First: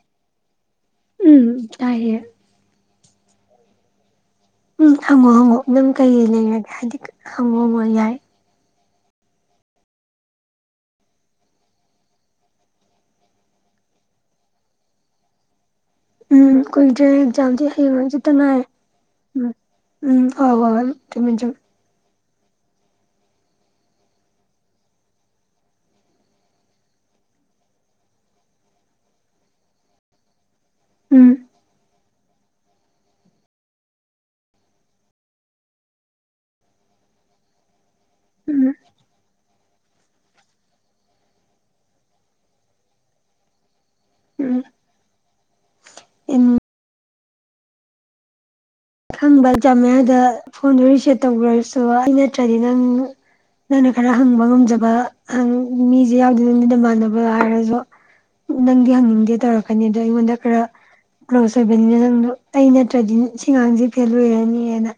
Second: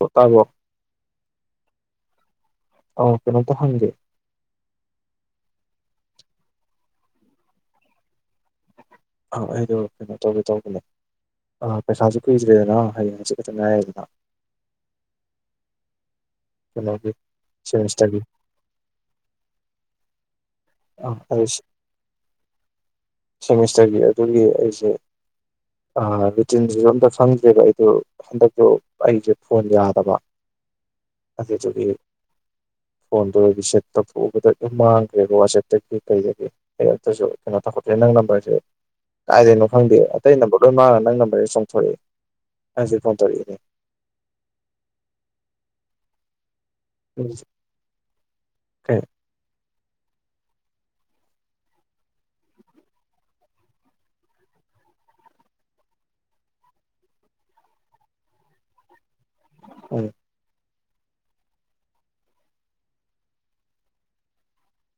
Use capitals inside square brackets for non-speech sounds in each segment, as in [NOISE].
ꯑꯣ ꯇꯥꯕ꯭ꯔꯣ ꯎꯝ ꯇꯥꯏꯌꯦ ꯑꯧ ꯀꯩꯅꯣꯝꯇ ꯍꯪꯒꯦ ꯎꯝ ꯍꯪꯉꯣ ꯍꯪꯉꯣ ꯅꯪ ꯀꯔꯤ ꯂꯩꯔꯒꯦ ꯍꯥꯏꯗꯤ ꯍꯪꯉꯣ ꯍꯪꯉꯣ ꯌꯥꯏ ꯑꯥ ꯑꯩꯗꯣ ꯀꯩꯅꯣ ꯇꯧꯒꯦ ꯇꯧꯕꯅꯦ ꯥ ꯑꯥ ꯄꯩꯈꯥꯁꯨ ꯀꯨꯏꯗ꯭ꯔꯦꯗꯅ ꯍꯌꯦꯡ ꯍꯪꯆꯤꯠ ꯈꯛꯇ ꯉꯥꯔꯦꯗꯅ ꯎꯝ ꯀꯨꯢꯗ꯭ꯔꯦ ꯑꯦꯛꯖꯥꯝꯗꯤ ꯍꯌꯦꯡ ꯍꯪꯆꯤꯠꯇ ꯉꯥꯢꯔꯦ ꯎꯝ ꯎꯝ ꯍꯣꯢ ꯍꯣꯢ ꯑ ꯆꯨꯝꯃꯦ ꯑꯩ ꯆꯨꯝꯃꯦ ꯁꯦꯃꯤꯁꯇꯔꯒꯤ ꯑꯗꯨꯒꯤ ꯑꯩꯖꯦ ꯑꯥ ꯔꯨꯇꯤꯟꯗꯨꯁꯨ ꯑꯃꯇ ꯐꯪꯗ꯭ꯔꯦꯕ ꯑꯩꯗꯣ ꯍꯟꯗꯛꯇꯨ ꯑꯩꯁꯦ ꯐꯣꯟ ꯌꯥꯗꯕ ꯎꯝ ꯑꯗꯨꯗꯨꯒꯤ ꯐꯣꯟꯗꯣ ꯔꯤꯁꯦꯠ ꯇꯧꯊꯣꯛꯎꯕꯗ ꯂꯣꯢ ꯃꯥꯡꯈ꯭ꯔꯦꯕ ꯋꯥꯆꯦꯞꯇꯒꯤ ꯀꯩꯗꯒꯤ ꯑꯩ ꯑꯝꯇꯁꯨ ꯀꯩꯅꯣ ꯇꯧꯍꯧ ꯗꯩ ꯅꯪ ꯅꯝꯕꯔꯁꯦ ꯎꯝ ꯀꯥꯏꯗꯒꯤꯅꯣ ꯈꯪꯗꯦ ꯑꯇꯩ ꯅꯝꯕꯔ ꯂꯣꯏ ꯃꯥꯡꯉꯒ ꯅꯪ ꯅꯝꯕꯔꯁꯦ ꯆꯣꯡꯊꯣꯔꯛꯑꯦ ꯑꯩ ꯍꯧꯖꯤꯛ ꯐꯣꯟ ꯇꯔꯛꯏꯅꯦ ꯎꯝ ꯏꯝ ꯑꯩꯖꯦ ꯈꯪꯕ ꯑꯦꯛꯖꯥꯝ ꯃꯌꯥꯗ ꯐꯣꯟꯗꯣ ꯔꯤꯁꯦꯞ ꯇꯧꯈ꯭ꯔꯁꯨ ꯑꯩ ꯅꯠꯇ꯭ꯔꯗꯤ ꯅꯪ ꯅꯪꯅ ꯈꯔ ꯍꯪꯕ ꯉꯝꯖꯕ ꯑꯪ ꯃꯤꯁꯦ ꯌꯥꯎꯗꯦꯅꯦ ꯅꯣꯢ ꯅꯃꯥꯟꯅꯕ ꯍꯥꯏꯔꯁꯨ ꯅꯪꯗꯤ ꯍꯪꯅꯤꯡ ꯉꯗꯤ ꯇꯧꯔꯛꯀꯅꯤ ꯑꯗꯣ ꯎꯝ ꯑꯩꯉꯣꯟꯗ ꯈꯔ ꯀ꯭ꯂꯣꯁ ꯑꯣꯏꯕꯅꯤꯅ ꯅꯪꯗꯣ ꯑꯩ ꯅꯠꯇ꯭ꯔꯗꯤ ꯁꯤꯉꯥꯡꯖꯦ ꯐꯦꯜ ꯑꯣꯏꯔꯅꯤꯅ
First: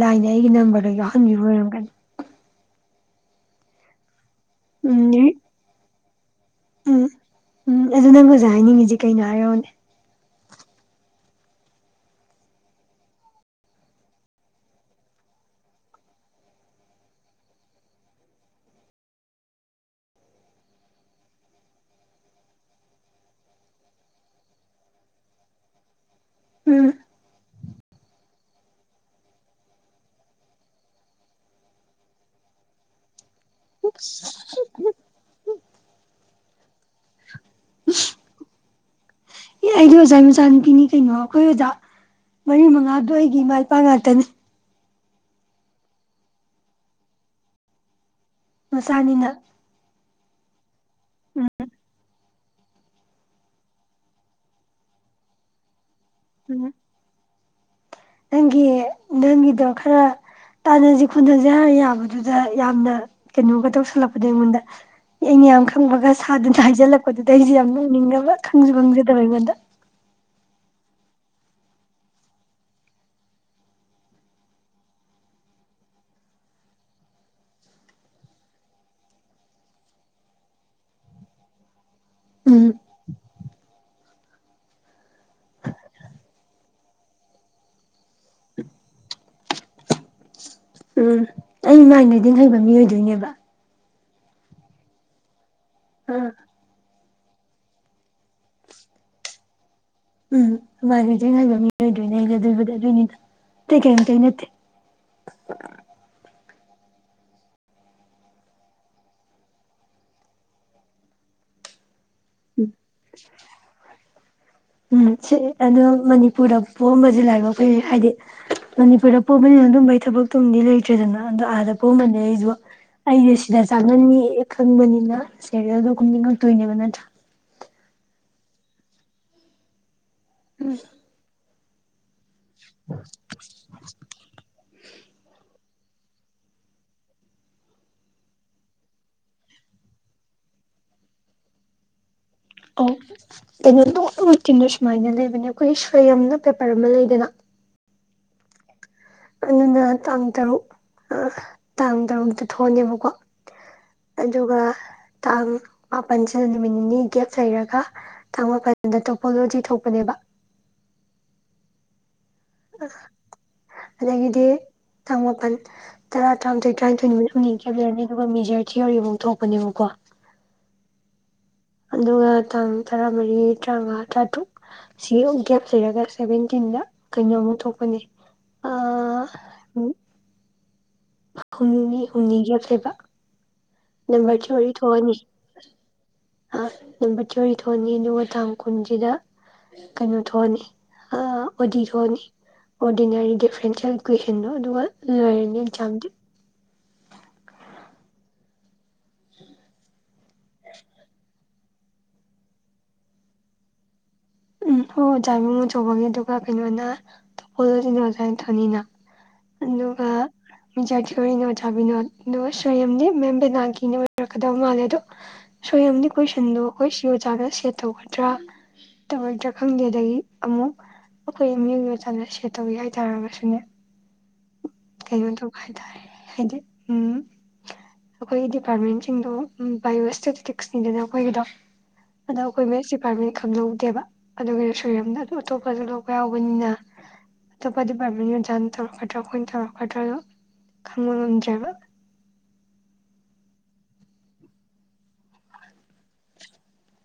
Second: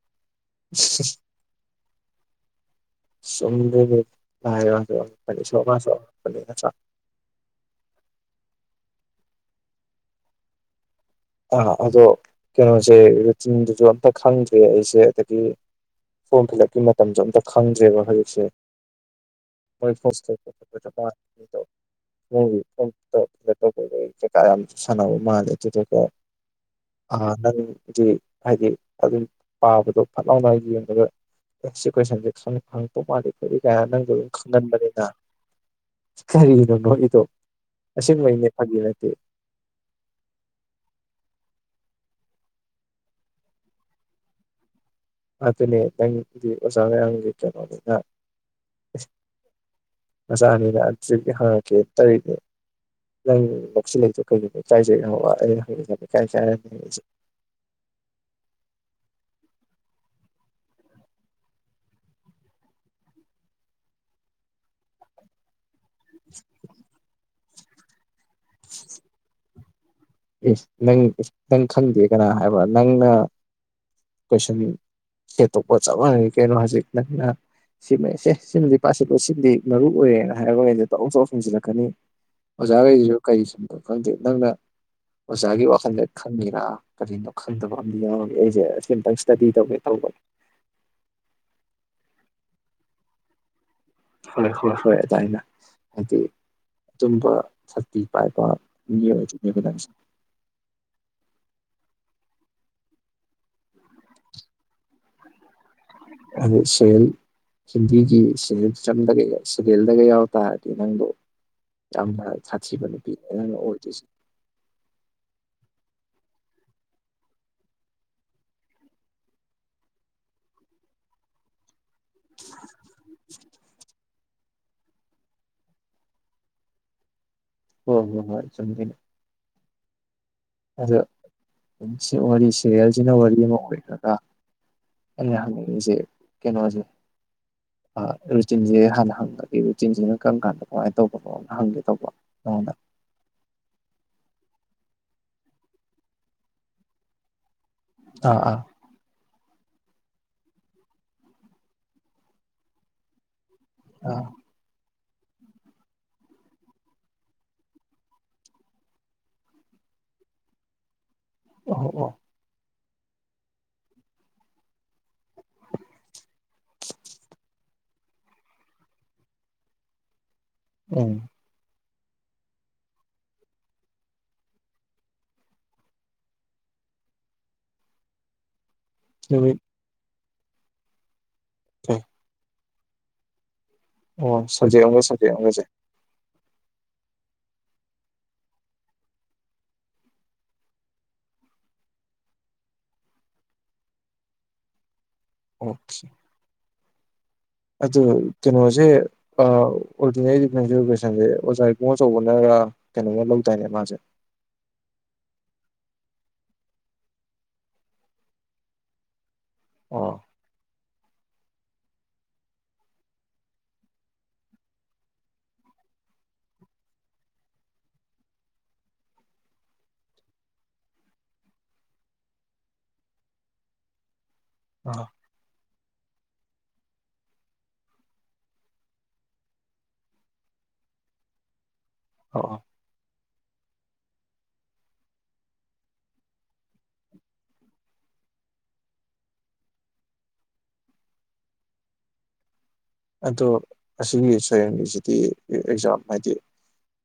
ꯂꯥꯏꯅ ꯑꯩꯒꯤ ꯅꯝꯕꯔꯗꯣ ꯌꯥꯎꯍꯟꯕꯤꯕ ꯑꯣꯏꯔꯝꯒꯅꯤ ꯆꯨꯝꯗꯣꯢꯅꯦ ꯂꯥꯢ ꯃꯥꯁꯨ ꯎꯝ ꯑꯉꯛꯄꯅꯦ ꯏꯁꯣꯔ ꯃꯥꯁꯨ ꯑꯉꯛ ꯑꯗꯨꯅꯦ ꯅꯠꯇ꯭ꯔꯥ ꯑꯗ ꯍꯥꯏꯅꯤꯡꯉꯁꯦ ꯀꯩꯅꯣ ꯍꯥꯏꯔꯛꯑꯣꯅꯦ ꯑꯥ ꯑꯗꯣ ꯀꯩꯅꯣꯁꯦ ꯔꯨꯇꯤꯟꯗꯨꯁꯨ ꯑꯝꯇ ꯈꯪꯗ꯭ꯔꯦ ꯑꯩꯁꯦ ꯑꯗꯒꯤ ꯐꯣꯔꯝ ꯐꯤꯜ ꯑꯞꯀꯤ ꯃꯇꯝꯁꯨ ꯑꯝꯇ ꯈꯪꯗ꯭ꯔꯦꯕ ꯍꯧꯖꯤꯛꯁꯦ ꯍꯣꯢ [UNINTELLIGIBLE] ꯅꯪꯒꯤ ꯐꯣꯔꯝ ꯐꯤꯜꯑꯞ ꯇꯧꯕꯒꯤ ꯀꯩꯀꯥ ꯌꯥꯝ ꯁꯥꯟꯅꯕ ꯃꯥꯜꯂꯦ ꯑꯗꯨꯗꯨꯒ ꯎꯝ ꯑꯥ ꯅꯪ ꯗꯤ ꯍꯥꯏꯗꯤ ꯑꯗꯨꯝ ꯄꯥꯕꯗꯣ ꯐꯠ ꯂꯥꯎꯅ ꯌꯦꯡꯉꯒ ꯑꯦꯁ ꯁꯤ ꯀꯣꯏꯁꯟꯁꯦ ꯍꯪ ꯍꯪꯔꯛꯇꯧ ꯃꯥꯜꯂꯤ ꯈꯣꯠꯂꯤ ꯍꯥꯢꯔ ꯅꯪꯗꯣ ꯑꯗꯨꯝ ꯈꯪꯒꯟꯕꯅꯦ ꯀꯔꯤꯅꯣ ꯅꯣꯛꯏꯗꯣ ꯑꯁꯤꯕꯩꯅꯦ ꯐꯪꯒꯤ ꯅꯠꯇꯦ ꯑꯦ ꯏꯗꯣꯝꯆꯥꯒꯤ ꯃꯆꯥꯅꯨꯄꯤꯅꯤ ꯀꯩꯅꯣ ꯑꯩꯈꯣꯏ ꯑꯣꯖꯥ ꯃꯔꯤ ꯃꯉꯥꯗꯣ ꯑꯩꯒꯤ ꯏꯃꯥ ꯏꯄꯥ ꯉꯥꯛꯇꯅꯦ ꯑꯗꯨꯅꯦ ꯅꯪꯗꯤ ꯑꯣꯖꯥ ꯃꯌꯥꯝꯒꯤ ꯀꯩꯅꯣꯅꯤꯅ ꯃꯆꯥꯅꯤꯅ ꯃꯆꯥꯅꯤꯅ ꯑꯗꯨꯗꯨꯒꯤ ꯍꯥꯡꯉꯛꯀꯦꯅ ꯇꯧꯔꯤꯅꯦ ꯅꯪ ꯅꯣꯛꯁꯤꯜꯂꯤꯗꯣ ꯀꯩꯒꯤꯅꯣ ꯏꯀꯥꯏꯖꯩ ꯍꯥꯏꯕ ꯎꯝ [UNINTELLIGIBLE] ꯅꯪꯒꯤ ꯅꯪꯒꯤꯗꯣ ꯈꯔ ꯇꯥꯟꯅꯁꯤ ꯈꯣꯟꯅꯁꯤ ꯍꯥꯏꯔ ꯌꯥꯕꯗꯨꯗ ꯌꯥꯝꯅ ꯀꯩꯅꯣꯒ ꯇꯧꯁꯜꯂꯛꯄꯗꯣ ꯑꯩꯉꯣꯟꯗ ꯑꯩꯅ ꯌꯥꯝ ꯈꯪꯕꯒ ꯁꯥꯗꯅ ꯍꯥꯏꯖꯜꯂꯛꯄꯗꯨꯗ ꯑꯩꯁꯦ ꯌꯥꯝ ꯅꯣꯛꯅꯤꯡꯉꯕ ꯈꯪꯁꯨ ꯈꯪꯖꯗꯕ ꯑꯩꯉꯣꯟꯗ ꯑꯦ ꯅꯪ ꯅꯪ ꯈꯪꯗꯦ ꯀꯅꯥ ꯍꯥꯏꯕ ꯅꯪꯅ ꯀꯣꯏꯁꯟ [UNINTELLIGIBLE] ꯆꯞ ꯃꯥꯟꯅꯔꯦ ꯀꯩꯅꯣ ꯍꯖꯤꯛ ꯅꯪꯅ ꯁꯤꯃ ꯁꯦ ꯁꯤꯃꯗꯤ ꯄꯥꯁꯤꯜꯂꯣ ꯁꯤꯃꯗꯤ ꯃꯔꯨ ꯑꯣꯏꯔꯦꯅ ꯍꯥꯏꯕꯒꯩꯗꯣ ꯇꯣꯛ ꯇꯣꯛ ꯍꯪꯖꯤꯜꯂꯛꯀꯅꯤ ꯎꯝ ꯑꯣꯖꯥꯍꯩꯁꯤꯁꯨ ꯀꯔꯤ ꯁꯨꯝꯕꯗꯣ ꯈꯪꯗꯦ ꯅꯪꯅ ꯑꯣꯖꯥꯒꯤ ꯋꯥꯈꯜꯗ ꯈꯪꯉꯦꯔꯥ ꯀꯔꯤꯅꯣ ꯈꯪꯗꯕ ꯑꯃꯗꯤ ꯌꯥꯎꯔꯤꯑꯦ ꯑꯩꯁꯦ ꯑꯁꯤꯝꯇꯪ ꯏꯁꯇꯗꯤ ꯇꯧꯒꯦ ꯇꯧ [INAUDIBLE] ꯎꯝ ꯑꯩ ꯃꯥꯢꯟ ꯔꯤꯗꯤꯡ ꯍꯩꯕ ꯃꯤ ꯑꯣꯏꯗꯣꯏꯅꯦꯕ ꯍꯣꯏ ꯍꯣꯏ ꯍꯣꯏ ꯑꯗꯥꯢꯅ ꯑꯗꯤ ꯑꯗꯨꯝꯕ ꯁꯛꯇꯤ ꯄꯥꯏꯕ ꯃꯤ ꯑꯣꯏꯗꯣꯢꯅꯦꯕ ꯅꯪꯁꯦ ꯎꯝ ꯃꯥꯢꯟ ꯔꯤꯗꯤꯡ ꯍꯩꯕ ꯃꯤ ꯑꯣꯏꯗꯣꯏꯅꯦ ꯑꯩꯗꯤ ꯑꯗꯨꯕꯨꯗꯤ ꯑꯗꯨꯏꯅꯤꯗ ꯑꯇꯩ ꯀꯩꯝꯇ ꯅꯠꯇꯦ [UNINTELLIGIBLE] ꯑꯗꯣ ꯁꯦꯜ ꯍꯤꯟꯗꯤꯒꯤ ꯁꯦꯔꯦꯜ ꯆꯝꯗꯒ ꯁꯦꯔꯤꯌꯦꯜꯗꯒ ꯌꯥꯎ ꯇꯥꯔꯗꯤ ꯅꯪꯕꯨ ꯎꯝ ꯑꯗꯣ ꯃꯅꯤꯄꯨꯔꯗ ꯄꯣꯑꯝꯕꯁꯦ ꯂꯥꯢꯕꯛ ꯐꯩ ꯍꯥꯏꯗꯤ ꯃꯅꯤꯄꯨꯔꯗ ꯄꯣꯝꯄꯅꯤꯅ ꯑꯗꯨꯝꯕꯩ ꯊꯕꯛꯇꯨꯝꯗꯤ ꯂꯩꯇ꯭ꯔꯦꯗꯅ ꯑꯗꯣ ꯑꯥꯗ ꯕꯣꯛꯑꯝꯃ ꯂꯗꯤ ꯑꯩꯁꯨ ꯁꯤꯗ ꯆꯥꯖꯅꯤ ꯌꯦ ꯈꯪꯕꯅꯤꯅ ꯁꯦꯔꯤꯌꯦꯜꯗꯣ ꯀꯨꯝꯅꯤꯡꯉꯛꯇꯣꯏꯅꯦꯕ ꯅꯠꯇ꯭ꯔꯥ ꯍꯣꯏ ꯍꯣꯏ ꯍꯣꯏ ꯆꯨꯝꯗꯣꯏꯅꯤ ꯑꯗꯣ ꯄꯨꯟꯁꯤ ꯋꯔꯤ ꯁꯦꯔꯦꯜꯁꯤꯅ ꯋꯥꯔꯤ ꯑꯃ ꯑꯣꯏꯈ꯭ꯔꯒ ꯑꯩꯅ ꯍꯪꯅꯤꯡꯉꯤꯁꯦ ꯀꯩꯅꯣꯁꯦ ꯔꯨꯇꯤꯟꯁꯦ ꯍꯥꯟꯅ ꯍꯪꯉꯒꯦ ꯔꯨꯇꯤꯟꯁꯤꯅ ꯀꯔꯝ ꯀꯥꯟꯗ ꯀꯃꯥꯏꯅ ꯇꯧꯕꯅꯣꯗ ꯍꯪꯒꯦ ꯇꯧꯕ ꯅꯉꯣꯟꯗ ꯑꯣ ꯀꯩꯅꯣ ꯇꯧ ꯔꯨꯇꯤꯟ ꯁꯦ ꯁꯨꯃꯥꯏꯅ ꯂꯩꯕꯅꯦ ꯑꯩꯈꯣꯏꯒꯤ ꯁꯣꯏꯌꯝꯗ ꯄꯔꯥꯃꯔꯤ ꯑꯃ ꯂꯩꯗꯅ ꯑꯥ ꯑꯥ ꯑꯗꯨꯅ ꯇꯥꯡ ꯇꯔꯨꯛ ꯇꯥꯡ ꯇꯔꯨꯛꯇ ꯊꯣꯛꯑꯅꯦꯕꯀꯣ ꯑꯥ ꯑꯗꯨꯒ ꯇꯥꯡ ꯃꯥꯄꯜꯁꯤꯗ ꯅꯨꯃꯤꯠ ꯅꯤꯅꯤ ꯒꯦꯞ ꯂꯩꯔꯒ ꯇꯥꯡ ꯃꯥꯄꯜꯗ ꯇꯣꯄꯣꯂꯣꯖꯤ ꯊꯣꯛꯄꯅꯦꯕ ꯑꯣ ꯑꯣ ꯑꯗꯒꯤꯗꯤ ꯇꯥꯡ ꯃꯥꯄꯟ ꯇꯔꯥ ꯇꯔꯥꯃꯊꯣꯏ ꯇꯔꯥꯅꯤꯊꯣꯏ ꯅꯨꯃꯤꯠ ꯍꯨꯝꯅꯤ ꯑꯗꯒꯤ ꯑꯗꯨꯒ ꯃꯦꯖꯔ ꯊꯤꯑꯣꯔꯤ ꯑꯃꯨꯛ ꯊꯣꯛꯄꯅꯦꯕꯀꯣ ꯎꯝ ꯑꯗꯨꯒ ꯇꯥꯡ ꯇꯔꯥꯃꯔꯤ ꯇ꯭ꯔꯉꯥ ꯇ꯭ꯔꯥꯇ꯭ꯔꯨꯛ ꯁꯤ [UNINTELLIGIBLE] ꯒꯦꯞ ꯂꯩꯔꯒ ꯁꯚꯦꯟꯇꯤꯟ [UNINTELLIGIBLE] ꯀꯩꯅꯣꯝꯃ ꯊꯣꯛꯄꯅꯦ [UNINTELLIGIBLE] ꯀꯩ ꯍꯨꯝꯅꯤꯅꯤ ꯍꯨꯝꯅꯤ ꯒꯦꯞ ꯂꯩꯕ ꯅꯝꯕꯔ ꯑꯣ ꯊꯤꯑꯣꯔꯤ ꯁꯕꯖꯦꯛ ꯑꯃꯒ ꯊꯣꯛꯑꯅꯤ ꯁꯕꯖꯦꯛ ꯑꯃꯒꯁꯦ ꯑ ꯅꯝꯕ ꯊꯤꯑꯣꯔꯤ ꯊꯣꯛꯑꯅꯤ ꯑꯗꯨꯒ ꯇꯥꯡ ꯀꯨꯟꯁꯤꯗ ꯀꯩꯅꯣ ꯊꯣꯛꯑꯅꯤ ꯑ ꯑꯣꯗꯤ ꯊꯣꯛꯑꯅꯤ ꯑꯣꯔꯗꯤꯅꯔꯤ ꯗꯤꯐ꯭ꯔꯦꯟꯁꯤꯌꯦꯜ ꯏꯀ꯭ꯋꯦꯁꯟꯗꯣ ꯑꯗꯨꯒ ꯂꯣꯏꯔꯅꯤ ꯑꯣꯀꯦ ꯑꯦꯛꯖꯥꯝꯗꯤ ꯑꯗꯨ ꯀꯩꯅꯣꯖꯦ ꯑ ꯑꯣꯔꯗꯤꯅꯔꯤ ꯗꯤꯐ꯭ꯔꯦꯟꯁꯦꯜ ꯏꯀ꯭ꯋꯦꯁꯟꯁꯦ ꯑꯣꯖꯥ ꯏꯕꯨꯡꯉꯣ ꯆꯧꯕꯅꯔ ꯀꯩꯅꯣꯃ ꯂꯧꯗꯥꯢꯅꯦ ꯃꯥꯁꯦ ꯎꯝ ꯍꯣꯢꯍꯣꯢ ꯑꯣꯖꯥ ꯏꯕꯨꯡꯉꯣꯆꯧꯕꯒꯤꯗꯨꯒ ꯀꯩꯅꯣꯅ [UNINTELLIGIBLE] ꯊꯅꯤꯅ ꯑꯗꯨꯒ ꯑꯣ [UNINTELLIGIBLE] ꯀꯣꯔꯤꯅꯣ ꯆꯥꯕꯤꯅꯣ ꯑꯗꯨꯒ ꯁꯣꯏꯌꯝꯗꯤ ꯃꯦꯝ ꯕꯦꯅꯥꯒꯤꯅꯦ ꯑꯣꯏꯔꯛꯀꯗꯕ ꯃꯥꯜꯂꯦ ꯑꯗꯣ ꯁꯣꯏꯌꯝꯗꯤ ꯀꯣꯏꯁꯟꯗꯣ ꯑꯈꯣꯏ ꯁꯤ ꯑꯣꯖꯥꯗ ꯁꯦꯠ ꯇꯧꯒꯗ꯭ꯔꯥ ꯇꯧꯔꯣꯏꯗ꯭ꯔ ꯈꯪꯗꯦ ꯑꯗꯒꯤ ꯑꯃꯨꯛ ꯑꯈꯣꯏ [UNINTELLIGIBLE] ꯁꯦꯠ ꯇꯧꯋꯦ ꯍꯥꯏꯇꯥꯔꯒꯁꯨꯅꯦ ꯑ ꯀꯩꯅꯣ ꯇꯧꯕ ꯍꯥꯏꯇꯥꯔꯦ ꯍꯥꯏꯗꯤ ꯎꯝ ꯑꯈꯣꯏꯒꯤ ꯗꯤꯄꯥꯔꯠꯃꯦꯟꯁꯤꯡꯗꯣ ꯎꯝ ꯕꯥꯏꯑꯣꯑꯦꯁ ꯁ꯭ꯇꯦꯇꯤꯛꯁꯅꯤꯗꯅ ꯑꯈꯣꯏꯒꯤꯗꯣ ꯑꯣ ꯑꯗꯈꯣꯏ ꯃꯦꯁꯤꯞ ꯄꯔꯃꯤꯠ [UNINTELLIGIBLE] ꯗꯦꯕ ꯑꯗꯨꯒꯤ ꯁꯣ [UNINTELLIGIBLE] ꯑꯗꯨ ꯑꯇꯣꯞꯄꯁꯨ ꯂꯧꯕ ꯌꯥꯎꯕꯅꯤꯅ ꯑꯇꯣꯞꯄ ꯗꯤꯄꯔꯥꯠꯃꯦꯟꯗ ꯑꯣꯖꯥ [UNINTELLIGIBLE] [UNINTELLIGIBLE] ꯇꯥꯔꯛꯀꯗ꯭ꯔꯥꯅ ꯈꯪꯕ ꯉꯝꯗ꯭ꯔꯦꯕ ꯑꯗꯣ ꯑꯁꯤꯒꯤ ꯁꯣꯌꯝꯒꯤꯁꯤꯗꯤ ꯑꯦꯛꯖꯥꯝ ꯍꯥꯏꯗꯤ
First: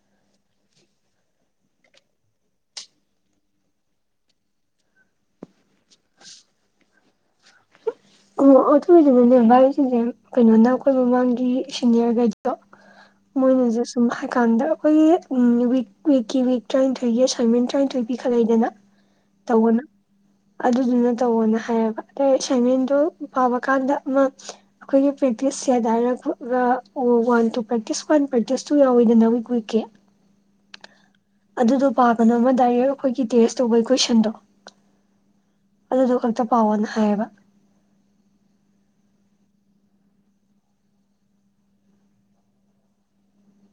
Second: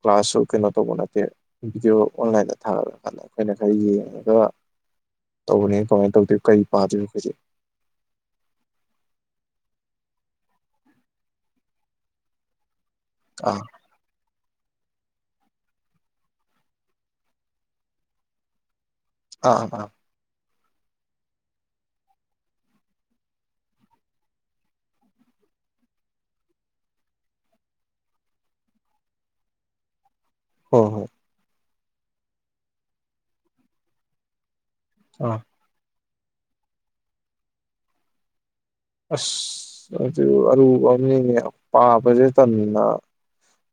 ꯀ꯭ꯂꯥꯁꯁꯨ ꯀꯩꯅꯣ ꯇꯧꯕ ꯅꯠꯇꯦ ꯚꯤꯗꯤꯑꯣ ꯑꯣꯟꯂꯥꯏꯟꯗ ꯊꯥ [UNINTELLIGIBLE] ꯑꯩꯈꯣꯏꯅ ꯈꯔ ꯌꯦꯡꯉꯒ ꯇꯧꯕꯅꯦ ꯀꯃꯥꯏ ꯇꯧꯗꯣꯢ ꯀꯔꯤ ꯄꯥꯗꯣꯏꯅꯣ [UNINTELLIGIBLE] ꯑꯣ ꯑ [UNINTELLIGIBLE] ꯀꯩꯅꯣꯅ ꯑꯈꯣꯏ ꯃꯃꯥꯡꯒꯤ ꯁꯤꯅꯤꯌꯔ ꯒꯩꯗꯣ ꯑꯥ ꯃꯣꯏꯅꯁꯨ ꯁꯨꯍꯥꯏ ꯀꯥꯟꯗ ꯑꯈꯣꯏꯒꯤ ꯎꯝ ꯋꯤꯛ ꯋꯤꯛꯀꯤ ꯋꯤꯛ ꯇ꯭ꯔꯥꯢꯊꯣꯏꯒꯤ ꯑꯦꯁꯥꯏꯟꯃꯦꯟ ꯇ꯭ꯔꯥꯢꯊꯣꯏ ꯄꯤꯈꯠꯂꯛꯏꯗꯅ ꯑꯥ ꯑ ꯇꯧꯑꯣꯅ ꯑꯗꯨꯗꯨꯅ ꯇꯧꯋꯣꯅ ꯍꯥꯏꯌꯦꯕ ꯑꯗ ꯑꯦꯁꯥꯏꯟꯃꯦꯟ ꯑꯗꯨ ꯄꯥꯕ ꯀꯥꯟꯗ ꯑꯃ ꯑꯩꯈꯣꯏꯒꯤ ꯄ꯭ꯔꯦꯛꯇꯤꯁ ꯁꯦꯗ ꯍꯥꯏꯔ ꯈ ꯋꯥꯟ ꯇꯨ ꯄ꯭ꯔꯇꯤ ꯏꯁ ꯋꯥꯟ ꯄ꯭ꯔꯇꯤꯁꯇꯨ ꯌꯥꯎꯋꯤꯗꯅ ꯃꯨꯛ ꯈꯣꯢꯒꯤ ꯍꯣꯏ ꯍꯣꯏ ꯑꯗꯨꯗꯣ ꯄꯥꯒꯅꯣꯕ ꯗꯥꯏꯔꯦꯛ ꯑꯩꯈꯣꯏꯒꯤ ꯇꯦꯁ ꯇꯧꯕꯒꯤ ꯀꯣꯏꯁꯟꯗꯣ ꯑꯥ ꯑꯗꯨꯗꯣ ꯈꯛꯇ ꯄꯥꯎꯋꯣꯅ ꯍꯥꯏꯌꯦꯕ ꯑꯁ ꯑꯗꯨ ꯑꯔꯨꯕ ꯑꯃꯅꯤꯅꯦ ꯄꯥꯕꯁꯦ ꯇꯟꯕ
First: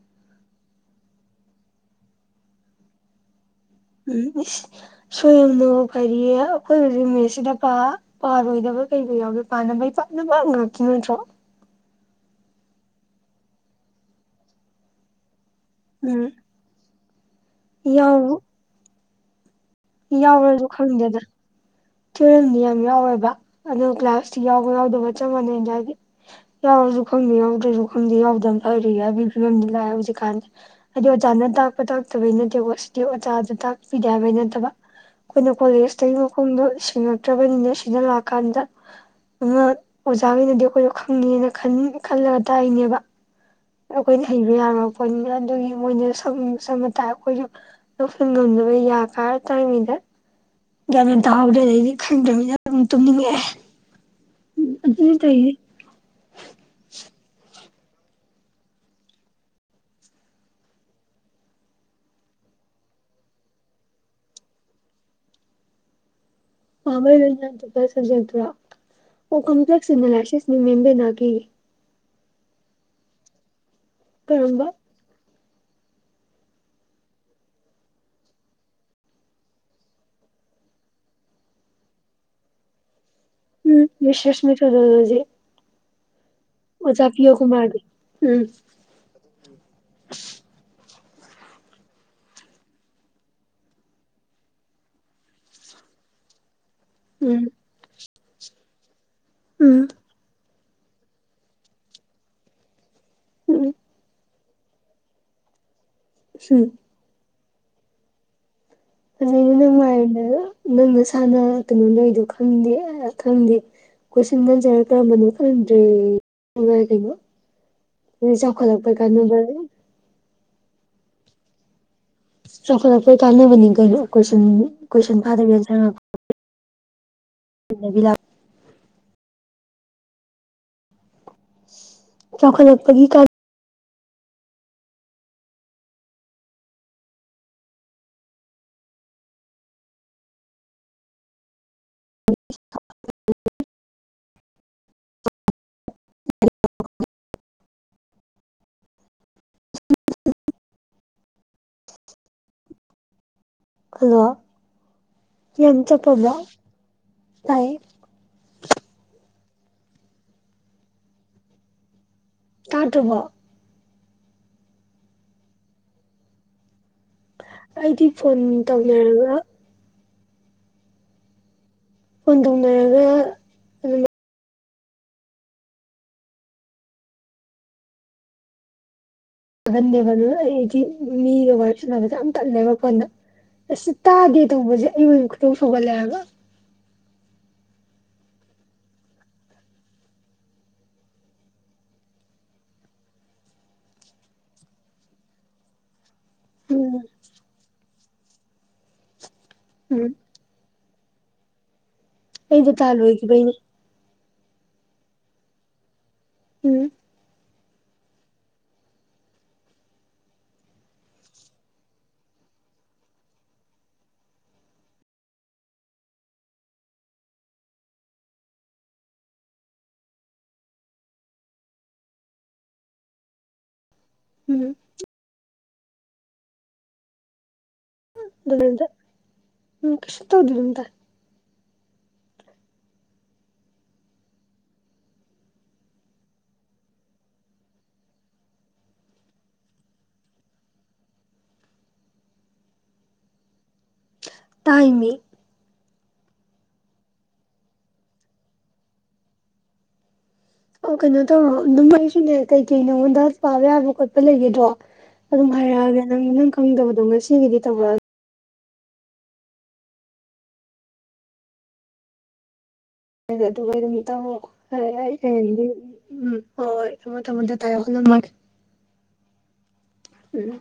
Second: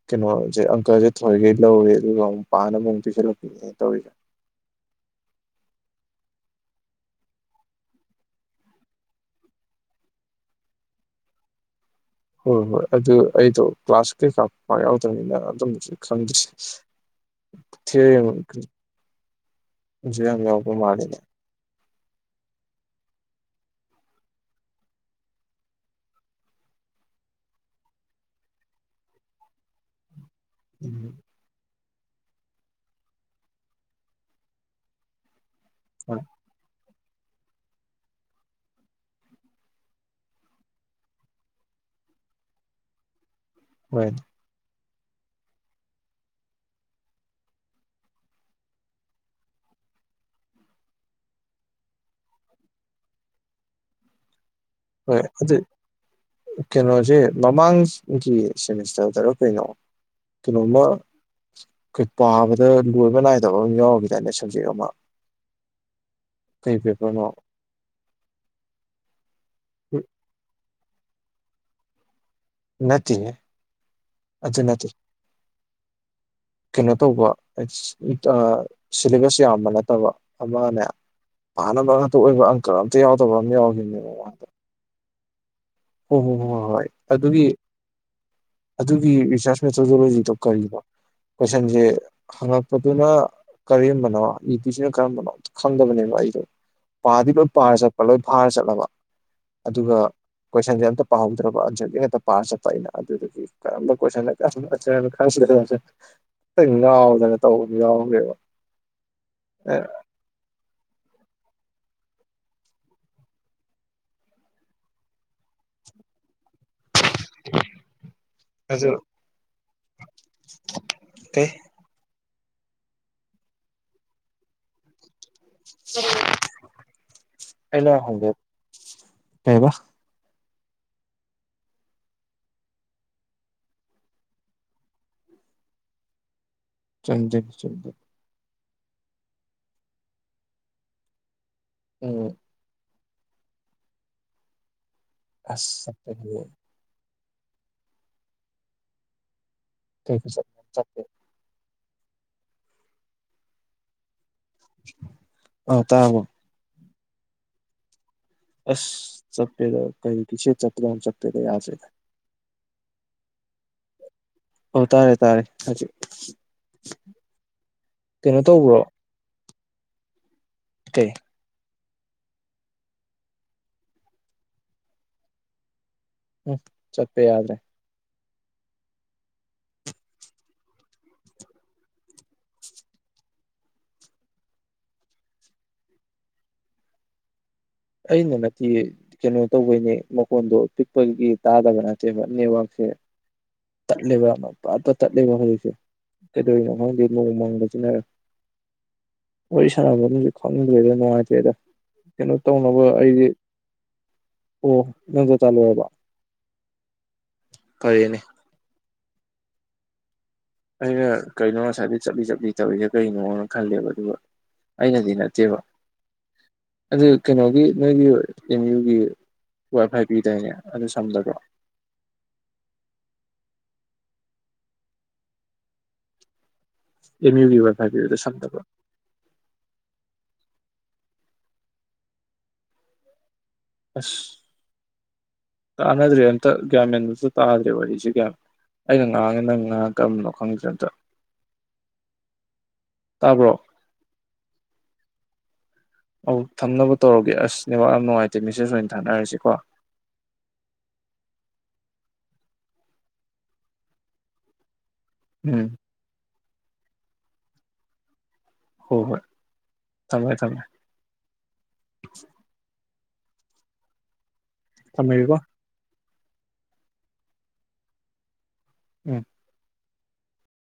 ꯀꯩꯅꯣꯖꯦ ꯑꯪꯀꯁꯦ ꯊꯋꯣꯏꯒꯤ ꯂꯧꯔꯦ ꯑꯗꯨꯒ ꯑꯃꯨꯛ ꯄꯥꯅꯕꯃꯨꯛ ꯄꯤꯁꯜꯂꯛꯄꯤꯅꯦ ꯇꯧꯔꯤꯁꯦ ꯎꯝ ꯢꯁ [UNINTELLIGIBLE] ꯀꯔꯤꯌꯦ ꯑꯈꯣꯏ ꯍꯧꯖꯤꯛ ꯃꯦꯠꯁꯁꯤꯗ ꯄꯥ ꯄꯥꯔꯣꯏꯗꯕ ꯀꯩꯕꯨ ꯌꯥꯎꯒꯦ ꯄꯥꯅꯕꯩ ꯄꯥ ꯅ [UNINTELLIGIBLE] ꯉꯥꯛꯇ ꯅꯠꯇ꯭ꯔꯣ ꯍꯣꯏ ꯍꯣꯏ ꯑꯗꯨ ꯑꯩꯗꯣ ꯀ꯭ꯂꯥꯁ ꯀꯩꯀꯥ ꯄꯥꯛ ꯌꯥꯎꯗꯕꯅꯤꯅ ꯑ [UNINTELLIGIBLE] ꯎꯝ ꯈꯪꯗ꯭ꯔꯦ ꯌꯥꯎꯕꯨ [UNINTELLIGIBLE] ꯌꯥꯎꯔꯁꯨ ꯃꯥꯜꯂꯤꯅꯦ ꯈꯪꯗꯦꯗ ꯊꯤꯑꯣꯔꯝꯗꯤ ꯌꯥꯝ ꯌꯥꯎꯔꯣꯢꯕ ꯑꯗꯣ ꯀ꯭ꯂꯥꯁꯇꯤ ꯌꯥꯎꯕ ꯌꯥꯎꯗꯕ ꯆꯞ ꯃꯥꯟꯅꯩ [UNINTELLIGIBLE] ꯌꯥꯎ ꯑꯩꯁꯨ ꯈꯪꯗꯦ ꯌꯥꯎꯗ꯭ꯔꯁꯨ ꯈꯪꯗꯦ ꯌꯥꯎꯗꯕꯅ ꯐꯔꯦ ꯍꯥꯏꯕꯤ ꯐꯤꯕꯝꯗ ꯂꯥꯛꯑꯦ ꯍꯧꯖꯤꯛꯀꯥꯟꯗ ꯍꯥꯏꯗꯤ ꯎꯝ ꯑꯣꯖꯥꯅ ꯇꯥꯛꯄ ꯇꯥꯛꯇꯕꯩ ꯅꯠꯇꯦꯀꯣ ꯁꯤꯗꯤ ꯑꯣꯖꯥꯗ ꯇꯥꯛꯄꯤꯗꯦ ꯍꯥꯏꯕꯩ ꯅꯠꯇꯕ ꯑꯩꯈꯣꯏꯅ ꯀꯣꯂꯦꯖꯇꯒꯤ ꯍꯣꯏ ꯃꯈꯣꯡꯗꯣ ꯁꯦꯡꯉꯛꯇ꯭ꯔꯕꯅꯤꯅ ꯁꯤꯗ ꯂꯥꯛꯑꯀꯥꯟꯗ ꯑꯗꯨꯅ ꯑꯣꯖꯥꯒꯩꯅꯗꯤ ꯑꯩꯈꯣꯏꯗꯣ ꯈꯪꯉꯤꯅ ꯈꯟ ꯈꯜꯂꯒ ꯇꯥꯛꯏꯅꯦꯕ ꯍꯣꯏ ꯑꯩꯈꯣꯏꯗꯤ ꯍꯩꯕ ꯌꯥꯔꯣꯏ ꯑꯗꯨꯒꯤ ꯃꯣꯏꯅ ꯁꯝ ꯁꯝꯃ ꯇꯥꯛꯑꯦ ꯑꯩꯈꯣꯏꯁꯨ ꯂꯧꯁꯤꯟ ꯉꯝꯗꯕꯩ ꯌꯥ ꯀꯥꯔ ꯇꯥꯔꯤꯉꯩꯗ [INAUDIBLE] ꯒ꯭ꯌꯥꯟ ꯃꯦꯟ ꯇꯥꯍꯧꯗꯦ ꯑꯗꯩꯗꯤ ꯈꯪꯗ꯭ꯔꯕꯅꯤꯅ ꯑꯗꯨꯝ ꯇꯨꯝꯅꯤꯡꯉꯛꯑꯦ ꯑꯗꯨꯅꯤ ꯍꯣꯏ ꯑꯗꯨ ꯇꯧꯔꯤꯁꯦ ꯀꯩꯅꯣꯁꯦ ꯃꯃꯥꯡ ꯒꯤ ꯁꯦꯃꯤꯁꯇꯔꯗꯔ ꯀꯩꯅꯣ ꯀꯩꯅꯣꯃ ꯑꯩꯈꯣꯏ ꯄꯥꯕꯗ ꯂꯣꯏꯕ ꯅꯥꯏꯗꯕ ꯑꯃ ꯌꯥꯎꯈꯤꯗꯥꯏꯅꯦ ꯁꯕꯖꯦꯛ ꯑꯃ ꯀꯩ ꯄꯥꯕꯩ ꯄꯦꯄꯔꯅꯣ ꯂꯣꯢ ꯅꯥꯢꯗꯕ ꯁꯕꯖꯦꯛꯇꯨꯔꯣ ꯑꯣ ꯀꯝꯄ꯭ꯂꯦꯛꯁ ꯑꯦꯅꯂꯥꯢꯁꯤꯁꯅꯦ ꯃꯦꯝ ꯕꯤꯅꯥꯒꯤ ꯅꯠꯇꯦꯍꯦ ꯑꯗꯨ ꯀꯔꯝꯕ ꯅꯠꯇꯦ ꯀꯩꯅꯣ ꯇꯧꯕ ꯑꯁ ꯑꯥ ꯁꯤꯂꯦꯕꯁ ꯌꯥꯝꯕ ꯅꯠꯇꯕ ꯑꯃꯅꯦ ꯄꯥꯅꯕ ꯉꯥꯛꯇ ꯑꯣꯏꯕ ꯑꯪꯀ ꯑꯝꯇ ꯌꯥꯎꯗꯕ ꯑꯃ ꯎꯝ ꯌꯥꯎꯈꯤꯕꯅꯦ ꯔꯤꯁꯔꯁ ꯃꯃꯥꯡꯗ ꯃꯦꯊꯣꯗꯣꯂꯣꯖꯤ ꯍꯣꯏ ꯍꯣꯏ ꯍꯣꯏ ꯍꯣꯏ ꯍꯣꯏ ꯑꯣꯖꯥ ꯄꯤꯌꯣ ꯑꯗꯨꯗꯤ ꯀꯨꯃꯥꯔꯒꯤ ꯎꯝ ꯑꯗꯨꯒꯤ ꯔꯤꯁꯥꯔꯁ ꯃꯦꯊꯣꯗꯣꯂꯣꯖꯤꯗꯣ ꯀꯔꯤꯕ ꯀꯣꯢꯁꯟꯖꯦ ꯍꯪꯉꯛꯄꯗꯨꯅ ꯀꯔꯝꯕꯅꯣ ꯏꯗꯣꯢꯁꯤꯅ ꯀꯔꯝꯕꯅꯣ ꯈꯪꯗꯕꯅꯦꯕ ꯑꯩꯗꯣ ꯄꯥꯗꯤ ꯎꯝ ꯂꯣꯏ ꯄꯥꯔ ꯆꯠꯄ ꯂꯣꯏ ꯐꯥꯔ ꯆꯠꯂꯕ ꯎꯝ ꯑꯗꯨꯒ ꯀꯣꯏꯁꯟꯁꯦ ꯑꯝꯇ ꯄꯥꯍꯧꯗ꯭ꯔꯕ ꯑꯟꯁꯔꯗꯨ ꯉꯥꯛꯇ ꯄꯥꯔ ꯆꯠꯄ ꯑꯩꯅ ꯑꯗꯨꯗꯨꯒꯤ ꯎꯝ ꯀꯔꯝꯕ ꯀꯣꯏꯁꯟ ꯀꯔꯝꯕꯅ ꯑꯟꯁꯔꯅꯣ ꯈꯪꯗꯗꯅ ꯎꯝ ꯉꯥꯎꯗꯅ ꯇꯧꯕ ꯌꯥꯎꯈ꯭ꯔꯦꯕ ꯐꯖꯩꯅꯦ ꯅꯪ ꯑꯦ ꯋꯥꯔꯤꯗꯣ ꯅꯪ ꯅꯁꯥꯅ ꯀꯩꯅꯣ ꯂꯩ ꯗꯣ ꯈꯪꯗꯦ ꯑꯥ ꯈꯪꯗꯦ ꯀꯣꯏꯁꯟꯒ ꯑꯟꯁꯔꯒ ꯀꯔꯝꯕꯅꯣ ꯈꯪꯗ꯭ꯔꯦ ꯑꯗꯨꯃꯥꯏ ꯀꯩꯅꯣ ꯍꯧꯖꯤꯛ ꯑꯗꯨ ꯆꯥꯎꯈꯠꯂꯛꯄꯩ ꯀꯥꯟꯅꯕ ꯀꯩ ꯆꯥꯎꯈꯠꯂꯛꯄꯩ ꯀꯥꯟꯅꯕꯅꯤ ꯀꯩꯅꯣ ꯀꯣꯏꯁꯟ ꯀꯣꯏꯁꯟ ꯐꯥꯗꯕꯤ ꯑꯟꯁꯔ ꯉꯥꯛ ꯑꯩꯅ ꯍꯣꯏꯗꯣꯛ ꯀꯩꯕ ꯆꯥꯎꯈꯠꯂꯛꯄꯒꯤ ꯀꯥꯟ ꯆꯨꯝꯗꯩꯩꯅꯤ ꯆꯨꯝꯗꯩꯅꯤ ꯎꯝ ꯑꯁ ꯆꯠꯄꯕꯨ [UNINTELLIGIBLE] ꯀꯩ ꯈꯨꯆꯞꯅꯣ ꯆꯞꯄꯦ ꯍꯜꯂꯣ ꯑ ꯌꯥꯝ ꯇꯥꯔꯕꯣ ꯆꯞꯄꯕꯣ ꯇꯥꯢꯌꯦ ꯑꯁ ꯆꯄꯦꯗ ꯀꯩꯅꯣ ꯀꯦꯁꯦꯠ ꯆꯞꯄꯗꯧꯅ ꯆꯞꯄꯦꯗ ꯌꯥꯗ꯭ꯔꯦ ꯇꯥꯗ꯭ꯔꯕꯣ ꯑꯣ ꯇꯥꯔꯦ ꯇꯥꯔꯦ ꯍꯧꯖꯤꯛ ꯑꯩꯗꯤ ꯐꯣꯟ ꯀꯩꯅꯣ ꯇꯧꯕ꯭ꯔꯣ ꯇꯧꯅꯔꯒ ꯀꯩ ꯐꯣꯟꯇꯧꯅꯔꯒ ꯑꯗꯨꯝ ꯎꯝ ꯆꯠꯄ ꯌꯥꯗ꯭ꯔꯦ ꯇꯟꯒꯟꯗꯦꯕ ꯑꯗꯣ ꯑꯩꯗꯤ ꯃꯤꯒ ꯋꯥꯔꯤ ꯁꯅꯕꯁꯦ ꯌꯥꯝ ꯇꯜꯂꯦꯕ ꯐꯣꯟꯗ ꯑꯁ ꯇꯥꯗꯦ ꯇꯧꯕꯁꯦ ꯑꯩ ꯑꯣꯏꯅ ꯈꯣꯏꯗꯧ ꯁꯥꯎꯒꯠꯂꯦ ꯍꯥꯏꯕ [INAUDIBLE] ꯑꯩꯅ ꯅꯠꯇꯦ ꯀꯩꯅꯣ ꯇꯧꯕꯩꯅꯦ ꯃꯈꯣꯟꯗꯣ ꯄꯤꯛꯄꯒꯤ ꯇꯥꯗꯕ ꯅꯠꯇꯦꯕ ꯅꯦꯠꯋꯥꯛ ꯇꯠꯂꯦꯕ ꯄꯠ ꯄꯠ ꯇꯠꯂꯦꯕ ꯍꯧꯖꯤꯛꯁꯦ ꯀꯩꯗꯧꯔꯤꯅꯣ ꯎꯝ ꯈꯪꯗꯦ ꯅꯣꯡ ꯃꯪꯕꯖꯤꯅꯔ ꯋꯥꯔꯤ ꯎꯝ ꯁꯥꯟꯅꯕꯝꯁꯨ ꯈꯪꯗ꯭ꯔꯦꯗ ꯅꯨꯡꯉꯥꯏꯇꯦꯗ ꯑꯩꯗꯤ ꯗꯥꯇꯥ ꯂꯣꯏꯈꯤꯕꯒꯤꯅꯦ ꯑꯣ ꯅꯪ ꯗꯥꯇꯥ ꯂꯣꯏꯔꯕꯣ ꯎꯝ ꯐꯔꯦꯅꯦ ꯑꯩꯅ ꯀꯩꯅꯣ ꯉꯁꯥꯏꯗꯒꯤ ꯆꯞꯂꯤ ꯆꯞꯂꯤ ꯇꯧꯔꯤꯁꯦ ꯀꯩꯅꯣꯅ ꯈꯜꯂꯦꯕ ꯑꯗꯨꯒ ꯑꯩꯅꯗꯤ ꯅꯠꯇꯦꯕ ꯑꯗꯨ ꯀꯩꯅꯣꯒꯤ ꯅꯣꯏꯒꯤ ꯑꯦꯝ ꯌꯨꯒꯤ ꯋꯥꯏ ꯐꯥꯏ ꯄꯤꯗꯥꯏꯅꯦ ꯑꯗꯨ ꯁꯝꯗꯕ꯭ꯔꯣ ꯎꯝ ꯑꯦꯝ ꯌꯨꯒꯤ ꯋꯥꯏꯐꯥꯏ ꯄꯤꯕꯗꯨ ꯁꯝꯗꯕ꯭ꯔꯣ ꯑꯗꯨꯗ [UNINTELLIGIBLE] ꯑꯁ ꯇꯥꯟꯅꯗ꯭ꯔꯦ ꯑꯝꯇ ꯒ꯭ꯌꯥꯃꯦꯟꯗꯨꯁꯨ ꯇꯥꯗ꯭ꯔꯦ ꯋꯥꯔꯤꯁꯦ ꯒ꯭ꯌꯥꯟ ꯑꯩꯅ ꯉꯥꯡꯉꯦ ꯅꯪ ꯉꯥꯡ ꯀꯔꯝꯕꯅꯣ ꯈꯪꯗ꯭ꯔꯦ ꯑꯝꯇ ꯇꯕ꯭ꯔꯣ ꯇꯥꯏꯃꯤ ꯑꯧ ꯊꯝꯅꯕ ꯇꯧꯔꯒꯦ ꯑꯁ ꯅꯦꯋꯥꯛ ꯌꯥꯝ ꯅꯨꯡꯉꯥꯏꯇꯦ ꯃꯦꯁꯦꯁ ꯑꯣꯏꯅ ꯊꯥꯅꯔꯁꯤꯀꯣ ꯑꯣ ꯀꯩꯅꯣ ꯇꯧꯔꯣ ꯑꯗꯨꯝ ꯑꯩꯩꯁꯨꯅꯦ ꯀꯩꯀꯩ ꯅꯉꯣꯟꯗ ꯄꯥꯕ ꯌꯥꯕ ꯈꯣꯠꯄ ꯂꯩꯒꯦꯗꯣ ꯑꯗꯨꯝ ꯎꯝ ꯍꯥꯏꯔꯛꯑꯒꯦ ꯅꯪ ꯅꯪ ꯈꯪꯗꯕꯗꯣ ꯉꯁꯤꯒꯤꯗꯤ ꯇꯧꯔꯛꯑꯅꯨ ꯍꯣ ꯍꯣꯏ ꯊꯝꯃꯦ ꯊꯝꯃꯦ ꯑ ꯑꯗꯨ ꯑꯣꯏ ꯑꯗꯨ ꯇꯉꯣ ꯊꯝꯃꯒꯦꯀꯣ [UNINTELLIGIBLE] ꯎꯝ ꯍꯣꯏ ꯍꯣꯏ ꯊꯝꯃꯣ ꯊꯝꯃꯣ ꯗꯥꯇꯥ ꯌꯥꯎꯗꯅ ꯃꯥꯒꯤ ꯎꯝ ꯎꯝ